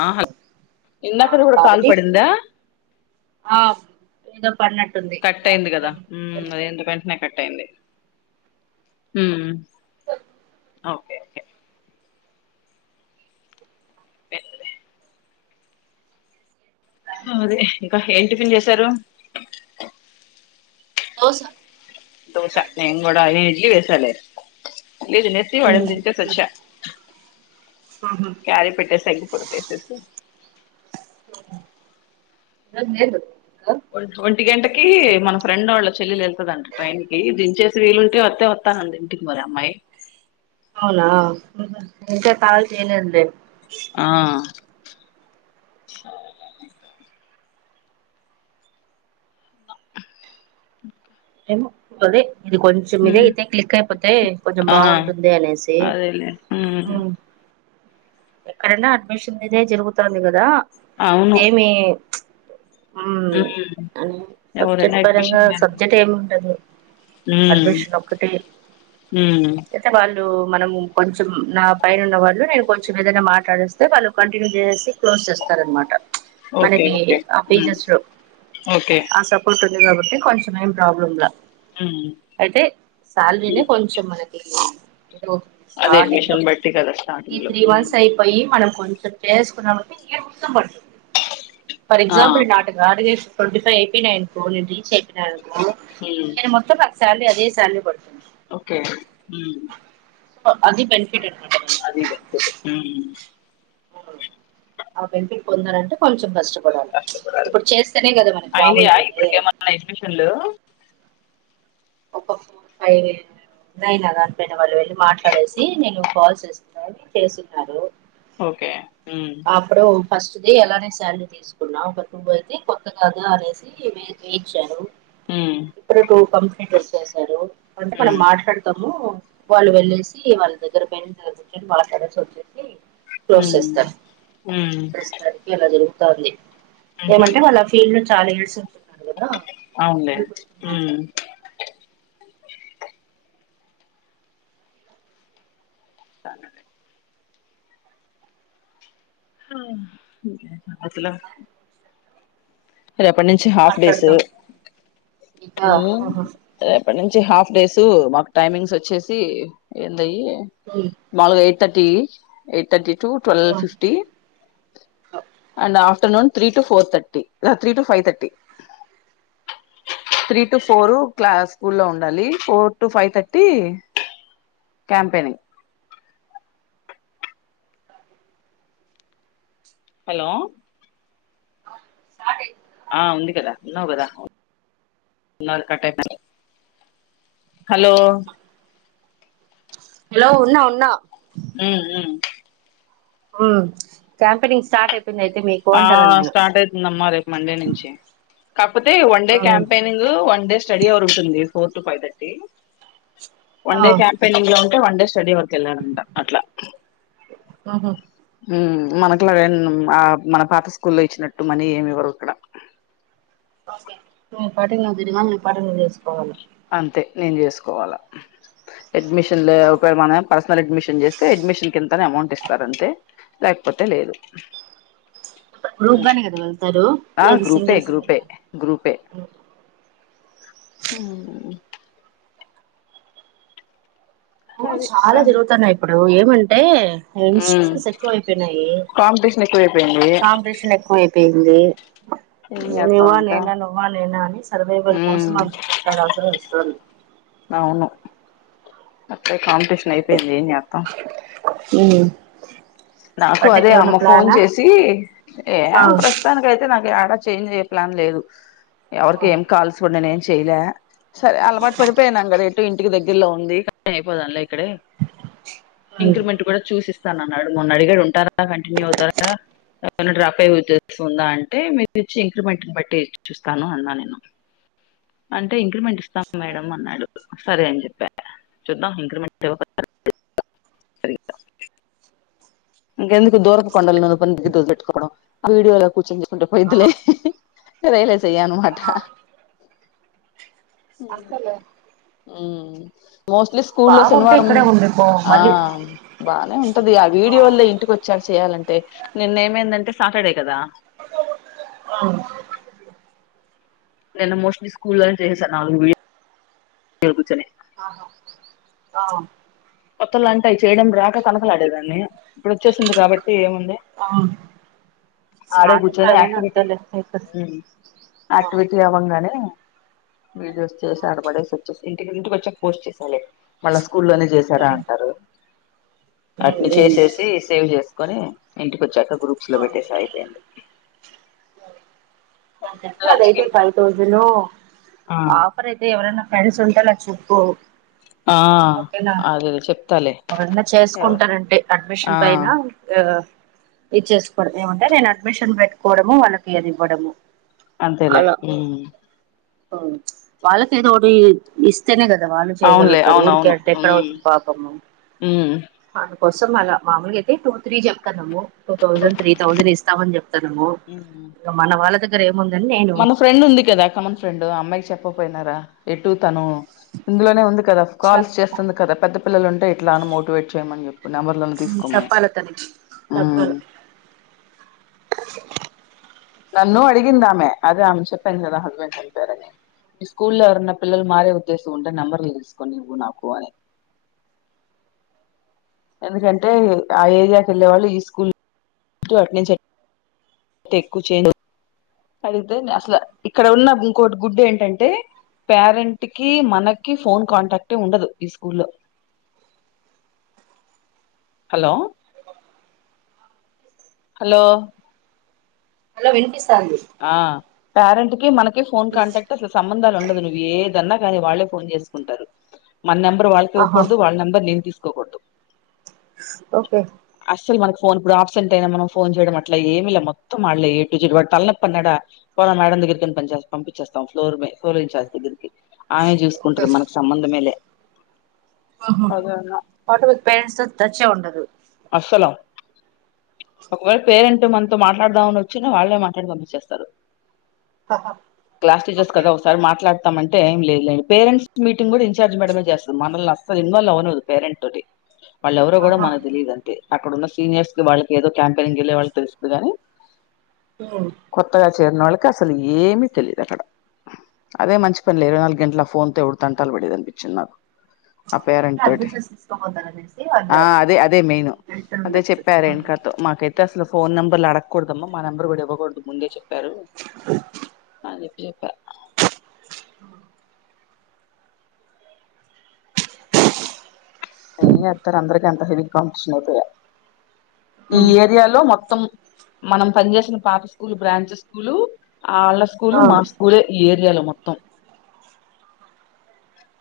ఆ ఆ ఇన్నాకద కూడా కాబట్టి కల్పడింద ఆ ఏదో పడినట్టుంది కట్ అయింది నాకైతే కదా ఏమి వినిపించలే అద ఎందుకంటనే కట్ అయింది ఓకే ఓకే అదే ఇంకా ఏంటి పిన్ చేశారు దోస దోస నేం కూడాడ ఇడ్లీ వేసాల [unintelligible] కారీ పెట్ట సంగ పర తెస అ ఒ ఒంటి గంటకి మన ఫ్రెండ్ వాళ్ళ చెల్లి వెళ్తుందింట ట్రైన్ కి దించచేసి వీలుంటే వస్తే వస్తానండి ఇంటికి మరి అమ్మాయి అవునా ఎకా కాల చేయలేందే ఆ [inaudible] మ అదే ఇది కొంచం ఇదే అయితే క్లిక్ అయిపోతే కొంచెం బాగుంటుంది అనేసి అదేలే ఆ ఉమ్ ఎక్కడన్నా అడ్మిషన్ ఇదే జరుగుతుంది కదా అవును ఇదేమి ఉ ఉమ్ అని సబ్జెక్ట్ ఎవరైనా పరంగా ఎడ్మిషన్ సబ్జెక్ట్ ఏమి ఉండదు ఉమ్ అడ్మిషన్ ఒకటి హ్మ్. మనం కొంచెం నా పైన ఉన్న వాళ్ళు నేను కొంచ కొంచం ఏదైనా మాట్లాడిస్తే వాళ్ళు కంటిన్యూ చేసి క్లోజ్ చేస్తారనమాట ఓకే. మనకి ఓకే. ఆ హ్మ్. Pages okay. ఆ స ఇబట్టి కొంచమేం ప్రాబ్లం హ్మ్. అయితే శాలరీనే హ్మ్. కొంచెం మనకి అదే స్ార్ంగ్ లో అడ్మిషన్ బట్టి కదా స్టార్టింగ్‌లో. హ్మ్. వన్స్ అయిపోయి మనం కొంచెం చేసుకున్నామంటేష్టం పడు ఫార్ ఆ! ఎక్జాంపుల్ ఈ నాటుకుడుగ twenty five IP nine రీచ్ఐపీ nine హ్మ్. నేను మొత్తం ఒక సాలరీ అదే సాలరీ పడుతున్నా ఓకే ఉ అది బెనిఫిట్ అ అది ఆ బెనిఫిట్ పొందాలంటే కొంచెం కష్టం డి కష్టపడాలి. ఇప్పుడు చేస్తేనే కదా మనకి అయినాయా మామూలుగా అైతే ఇప్పటికేమన్నా అడ్మిషన్‌లు? ఒ పై నయినా దానిపైన వాళ్ళు వెళ్ళి మాట్లాడేసి నేను కాల్ చేసుకున్నా చేస్తున్నారు ఓకే హ్మ్. అప్పుడుో ఫస్ట్ది ఎలానే శాలరీ తీసుకున్నా ఒక టూవ అయితే కొక్క కదా అనేసి వేయిచ్చారు హ్మ్. ఇప్పుడు టూ కంప్యూటర్ చేశారు అంటే మనం హ్మ్. మాట్లాడుతాం వాళ్ళు వెళ్ళేసి వాళ్ళ దగ్గర పైన కూని మాట్లాడాల్సి వచ్చేసి ప్రోసెస్ అ జరుగుతుంది ఏమంటే వాళ్ళు ఆ ఫీల్డ్ లో చాలా ఏల్స్ వంది అవులే ఉ స [unintelligible] [inaudible] రేపటి నుంచి హాఫ్ డేస్ మాట్లాడదాం ఇంకా ఇప్పటి నుంచి హాఫ్ డేస్ మాకు టైమింగ్స్ వచ్చేసి ఏందయ్యి మాాలుగు ఎయిట్ థర్టీ ఎయిట్ థర్టీ ట twelve fifty and afternoon three to four thirty three to five thirty three to four క్లా స్కూ లో ఉండాలి four to five thirty campaigning [inaudible] hello ఆది ఆ ఉంది కదా ఉన్నావు కదా ఉ కట్ అయి హలో హలో ఉన్నా ఉన్నా ఉ ఉ క్యాంపెనింగ్ స్టార్ట్ అయిపో న్న అయితే ఆ మీకుంటారా నేను స్టార్ట్ అవుతుందమ్మా రేపు మండే నుంచి కాకపోతే one day campaigning one day study hour ఉంటుంది four to five thirty one day campaigning లో ఉంటే వన్ డే స్టడీ వర్క్ వెళ్ళాలంటా అట్లా మ్మ్ మనకులా ఆ మన పాత స్కూల్లో ఇచ్చినట్టు మనీ ఏమి ఇవ్వరు ఇక్కడ ని పాటికి నువ్ తిరగాలి ని పాటికి నువ్ చేసుకోవాలి అంతే నేను చేసుకోవాలా అడ్మిషన్లు ఒక మన పరిస అడ్మిషన్ చేస్తే అడ్మిషన్ కింత అని అమౌంట్ ఇస్తార అంతే లేకపోతే లేదు గ్రూపుగానే కదా వెళ్తారు ఆ లేదు గ్రూపే సింగిల్ సింగిల్ గ్రూపే గా మ్మ్ అది చాలా సం జరుగుతున్నాయ్ ఇప్పుడు ఏమంటే మ్మ్ ఇన్స్టిట్యూషన్స్ ఎక్కువ అయిపోయినాయి కాంపిటీషన్ ఎక్కువైపోయింది కాంపిటీషన్ ఎక్కువ అయిపోయింది మ్మ్ నువ్వా నేనా నువ్వా నేనా అని సర్వైవల్ కోసం మ్మ్ అందుకుట్లాడాల్సి వస్తుంది అవును అత్తే కాంపిటీషన్ అయిపొయింది ఎం చెత్తం మ్మ్ నాకు అదే అమ్మ ఫోన్ చేసి ఏ ఆ ప్రస్తుతానికైతే నాకు ఏడా చేంజ్ చేయ ప్లాన్ లేదు ఎవరిక ఏం కాల్సి కూడా నేను ఏం చెయలే సరే అలవాటు పడిపోయాను అక్కడ ఎటు ఇంటికి దగ్గరలో ఉంది అయిపోదంల ఇక్కడే ఇంక్రిమెంట్ కూడా చూసిస్తాన అన్నాడు మొన్న అడిగాడు ఉంటారా కంటిన్యూ అవుతారా ఏమనా డ్రాప్ అయ్యే ఉద్దేసం ఉందా అంటే మీరు ఇచ్చి ఇంక్రిమెంట్ని బట్టి చూస్తాను అన్నా నేను అంటే ఇంక్రిమెంట్ ఇస్తాం మేడం అన్నాడు సరే అని చెప్పా చూద్దాం ఇంక్రిమెంట్ ఇవ్వకపోతె [unintelligible] సరిగా ఇంకెందుకు దూరపు కొండలను [unintelligible] పెట్టుకోవడం వీడియోలా కూర్చనించుకుంటే పోయిదులే రియలైజ్ అయ్యా అనమాట అంతేలే మ్మ్ మోస్ట్లీ స్కూల్లో బాగుంటే శనివారం ఇక్కడే ఉండిపో ఆ మళ్ళీ బానే ఉంటది ఆ వీ వీడియో వళ్లే ఇంటికోచ్చారు చెయాలంటే నిన్న ఏమేందంటే సాటర్డే కదా ఆ నేను మోస్ట్లీ స్కూల్లోనే చేసేసా నాలుగు లొ కూర్చొని కొత్తలు అంటె చేయడం రాక తనకలాడేదాన్ని ఇప్పుడు వచ్చేసింది కాబట్టి ఏముంది ఆ ఆడే స్టార్టింగ్ కూర్చొని అదేనా యాక్టివిటీ అంతేలే నీకు మ్మ్ యాక్టివిటీ అవ్వంగానే వీడియోస్ చేసి ఆడపడేసి వచ్చే ఇకి ఇంటికి వచ్చే పోస్ట్ చేసాలి మళ్ళ స్కూల్లోనే చే జరా అంటారు అటిని చేసేసి సేవ్ చేస్త కని ఇంటికి వచ్చాక గ్రూప్స్ లో పెట్టేస అయిపోయింది నాకు లంచ్ అదైతే కి ఫైవ్ థౌజండ్ ను ఆ ఆఫర్ అయితే ఎవరైనా ఫ్రెండ్స్ ఉంటాలా చెప్పు ఆ ఓకేనా అదేలే చెప్తాలే ఎరన్నా చేసుకుంటారంటే ఆ అడ్మిషన్ పైన ఆ ఇచ్చేసుకోవడం ఏమంటే నేను అడ్మిషన్ పెట్టుకోవడము వాళ్ళకి ఇది ఇవ్వడము అంతేలే అలా మ్మ్ వాళ్ళకి ఏదోటి ఇస్తేనే గ వాళ్ళు అవునులే చేయగలుగుతారు ఊరుకె అవునవును ఎక్కడ ఉమ్ వచ్చ పాపము కోసం అలా మామూలుగా అతే టూ త్రీ చెప్తానుమ్ము టూ థౌసండ్ త్రీ థౌసండ్ ఇస్తామని చెప్తానము ఉమ్ ఇంకా మన వాళ్ళ దగ్గర ఏముం మన ఫ్రెండ్ ఉంది కదా కమన్ ఫ్రెండ్ అమ్మాయికి చెప్పకపోయినారా ఎటు తను ఇందులోనే ఉంది కదా కాల్స్ చెప్ప చేస్తుంది కదా పెద్ద పిల్లలు ఉంటే ఇట్లా అని మోటివేట్ చేయమని చెప్ప చప్పాల తనే చప్పాలు ఉమ్ నన్నూ అడిగిందామే అదే ఆమె చెప్పా కదా హస్బెండ్ చనిపోయారని మీ స్కూల్లో ఎవరన్న పిల్లలు మారే ఉద్దేశం ఉంటే నంబర్లు తీసుకొనివ్వు నాకు అని ఎందుకంటే ఆ ఏరియాకి వెళ్ళే వాళ్ళు ఈ స్కూల్ టీ అటు నుంచి టెక్కు చేదు అడిగితే అసలు ఇక్కడ ఉన్న ఇంకోటి గుడ్డు ఏంటంటే పేరెంట్ కి మనకి ఫోన్ కాంటాక్ట్ ఉండదు ఈ స్కూ లో హలో హలో హలో వినిపిస్ ఆ పేరెంట్ కి మనకి ఫోన్ కాంటాక్ట్ అసలు సంబంధాలు ఉండ నువ్వు ఏదన్నా కానీ వాళ్ళే ఫోన్ చేసుకుంటారు మన నెంబర్ వాళకి ఆహా ఇవ్వూడదు వాళ్ళ నెంబర్ నేను తీసుకు కోకుడదు ఓకే అస మనకు ఫోన్ ఇప్పుడు ఆబ్సెంట్ అయినా మనం ఫోన్ చేయడం అట్లా ఏమిలా మొత్తం వాళ్లే ఏ టు జ వాడ్ తలనప్పన్నాడ పో మేడం దగ్గరి పంపించేస్తాం ఫ్లోర్ ఫ్లోర్ ఇంచార్జ్ దగ్గరికి ఆమె చూస్ ఓకే కుంటది మన సంబంధంమే లే అదే అన్న అట్ విత్ పేరెంట్స్ తచ్చే ఉండదు అస్సలం ఒకవేళ పేరెంట్ మనతో మాట్లాడదామని వచ్చిన వాళ్ళే మాట్లాడ పంపించేస్తారు ఆహా క్లాస్ టీచర్స్ కద ఒకసారి మాట్లాతాం అంటే ఏం లేదు లేండి పేరెంట్స్ మీటిన్గ్ కూడా ఇన్ర్జ్ మేడమే చేస్తది మనల్ని అసలు ఇంగోల్ అవురు పేరెంట్ తోటి వాళ్ళ ఎవరో కూడా ఆహా మన అంతే అక్కడన్న సీనియర్స్ కి వాళ్ళకి ఏదో క్యాంపయినింగ్ వెళ్ళి వాళ్ళకి తెలుస్తుంది గాని ఒ చేర్నళ్ళకి అసలు ఏమి తెలియదు అక్కడ అదే మంచి పనులే ఇరవై నాలుగు గంటల ఆ ఫోన్ త ఎడుతంటాలు పడిది అనిపించింది నాకు అ పరెం తోటి అడ్మిషన్స్ తీసుకోపోతారనేసి వాళ్ళు ఆ అదే అది నేను తెలిసే అదే ఉండొచ్చు చెప్పా రేణుకతో మాకైతే అస అసలు ఫోన్ నెంబర్లు అడగకూడదమ్మా మా నెంబర్ కూడా ఇవ్వకూడదు ముందే చెప్పారు ఆ చెప్పి చెప్ప అ అ జెతారు అందరిక అంత హెవి కాంపిషన్ అవుపోయా ఈ ఉమ్. ఏరియాలో మొత్తం మొత్తం మనం పని చేేసిన పాత స్కూలు బ్రాంచ్ స్కూలు ఆ వాళ్ళ స్కూల్ ఆ మా స్కూలే ఈ ఏరియాలో మొత్తం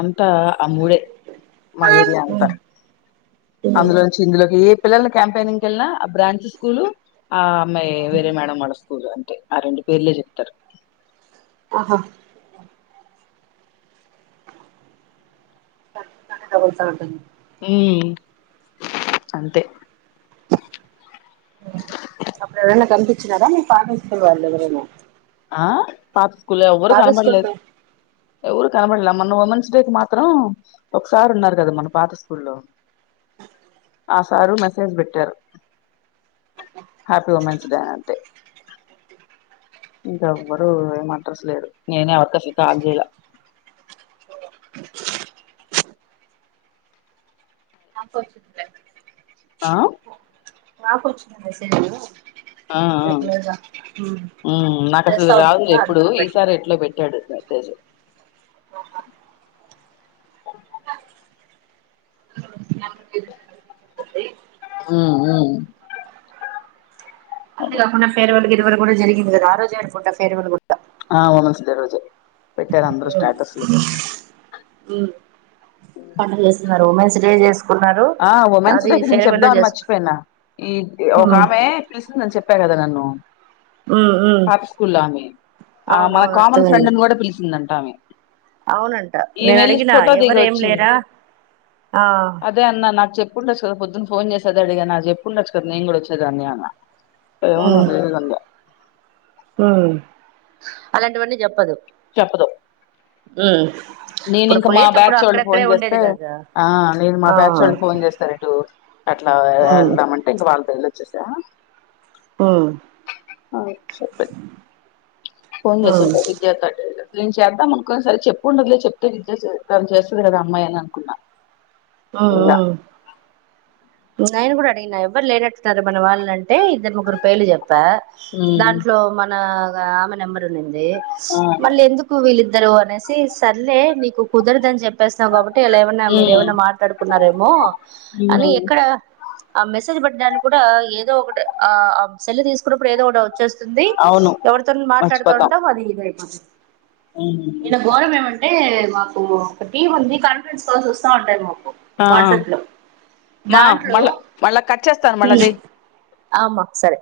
అంతా ఆ మూడే మేరియా పోన్ అందులో నుంచి ఇందులోకి పిల్లల క్యాంపెయినింగ్కి వెళ్ళినా ఆ బ్రాంచ్ స్కూల్ ఆ అమ్మాయి వేరే మేడం వాడస్తురు అంటే ఆ రెండు పేర్లే చెప్తారు ఆహా కదూల్తా ఉంటుంది మీ అంతే అప్పుడు ఎవరన్న కనిపిచన్నారా మీ [unintelligible] ఎవరును ఆ పాత స్కుల్ లో ఎవ్వరు స్కూల్ కనపడలేదు పే ఎవరు కనబడలే మన ఉమెన్స్ డేకి మాత్రం ఒకసారి ఉన్నారు కదా మన పాత స్కూల్లో అ ఆ సారు మెసేజ్ పెట్టారు హ్యాపీ ఉమెన్స్ డే అంటే ఇంకా ఎవ్వరు ఏం అడ్రెస్ లేరు నేన్ ఎవరితో స్టార్ట్ చేయ ఆ నాకు వచ్చంది మెసేజ ఆ ఆ రెగ్యలర్ గా నాకు అసలు చేస్తా ఉంటారు రాదు ఎప్పుడు అందుకే పెట్టింది ఈసారి ఎట్లో పెట్టాడు జస్ట్ ఆ ఆ అంతే కాకుడా ఫేర్వల్కి ఇరకూడా జరిగింది కదా ఆ రజు అనుంటా ఫేర్వల్లు కూడా ఆ ఉమెన్స్ డేడ్ రోజే పెట్టారు అందరుూ స్టాటస్లు పడు చేస్తున్నారు ఉమెన్స్ డే చేసు ఆ ఉమెన్స్ దగ్గర నేను చెప్దాం అని చేసుకున్నారు మర్చిపోయినా ఈ ఒక ఉమ్ ఆమె పిలిసింది అనిచెప్పా కదా నన్ను ఉమ్ ఉమ్ పాత స్కూల్లో ఆమె ఆ మన అవునవును కామన్ అర్థమైంది ఫ్రెండ్ని కూడా పిలిసిందంట ఆమె అవునంట ఈమె నేను వెళ్ళి అడిగినా ఫోటో దిగి ఎవరు ఏం లేరా వచ్చింది ఆ అదే అన్నా నాకు చెప్ప ఉండచ్చ కదా పొద్దున్న ఫోన్ చేసేది అడిగా నా చెప్పండచ్చు కదా నే కూడా వచ్చేాన్ని అన్న ఏవునా ఉమ్ అదే కంద అలాంటివన్నీ చెప్పదు చెప్పదు ఉ నేను ఇంక మా బ్యాచ్ వాళ్ళు ఫోన్ చేస్తే కదా ఆ నేను మా ఆ బ్యాచ్ వాళ్ళు ఫోన్ చేస్తారు ఇటు అట్లా ఉమ్ వెళ్దామంటే ఇంకా వాళ్ళు తెలియ వచ్చసా హ అ చెప్ప ఉమ్ [unintelligible] విద్యార్థ అ ట నేను చేద్దాం అనుకోొని సరే చెప్పు ఉండదులే చెప్తే విజ తను చేస్తుంది కదా అమ్మాయి అని అనుకున్నా ఆ చూడ్లా ఆ నైను కూడా అడిగినా ఎవరు లేట్టుతారారు మన వాళ్ళంట అంటే ఇద్దరు ముగ్గురు పేళ చెప్పా ఉమ్ దాంట్లో మన ఆమె నెంబర్ ఉన్నింది ఆ మళ్ళీ ఎందుకు వీళ్ళిద్దరు అనేసి సర్లే నీకు కుదరదుని చెప్పేసావు కాబట్టి అంటేలా ఏమన్నా ఉమ్ మీరేమైన్నా మాట్లాడుకున్నారేమో అని ఉమ్ ఎక్కడ ఆ మెసేజ్ పెట్టడానికి కూడా ఏదో ఒకటి సెల్లి తీసుకున్నప్పుడు ఏదో ఒకటి వచ్చే అవును ఎవరితో మాట్లాడుతూ మర్చిపోతాం ఉంటో అది ఇద అైపోతుంది ఉమ్ ఈన్న ఘోరం ఏమంటే మాకు ఒక టీవీ ఉంది కాన్ఫరెన్స్ కాల్ చూస్తా ఉంటారు మాకు ఆ వాట్సాప్ లో మా దాంట్లో మళ్ళా మళ్ళా కట్ చేస్తాను మల్ల చెయ్ మరి సరే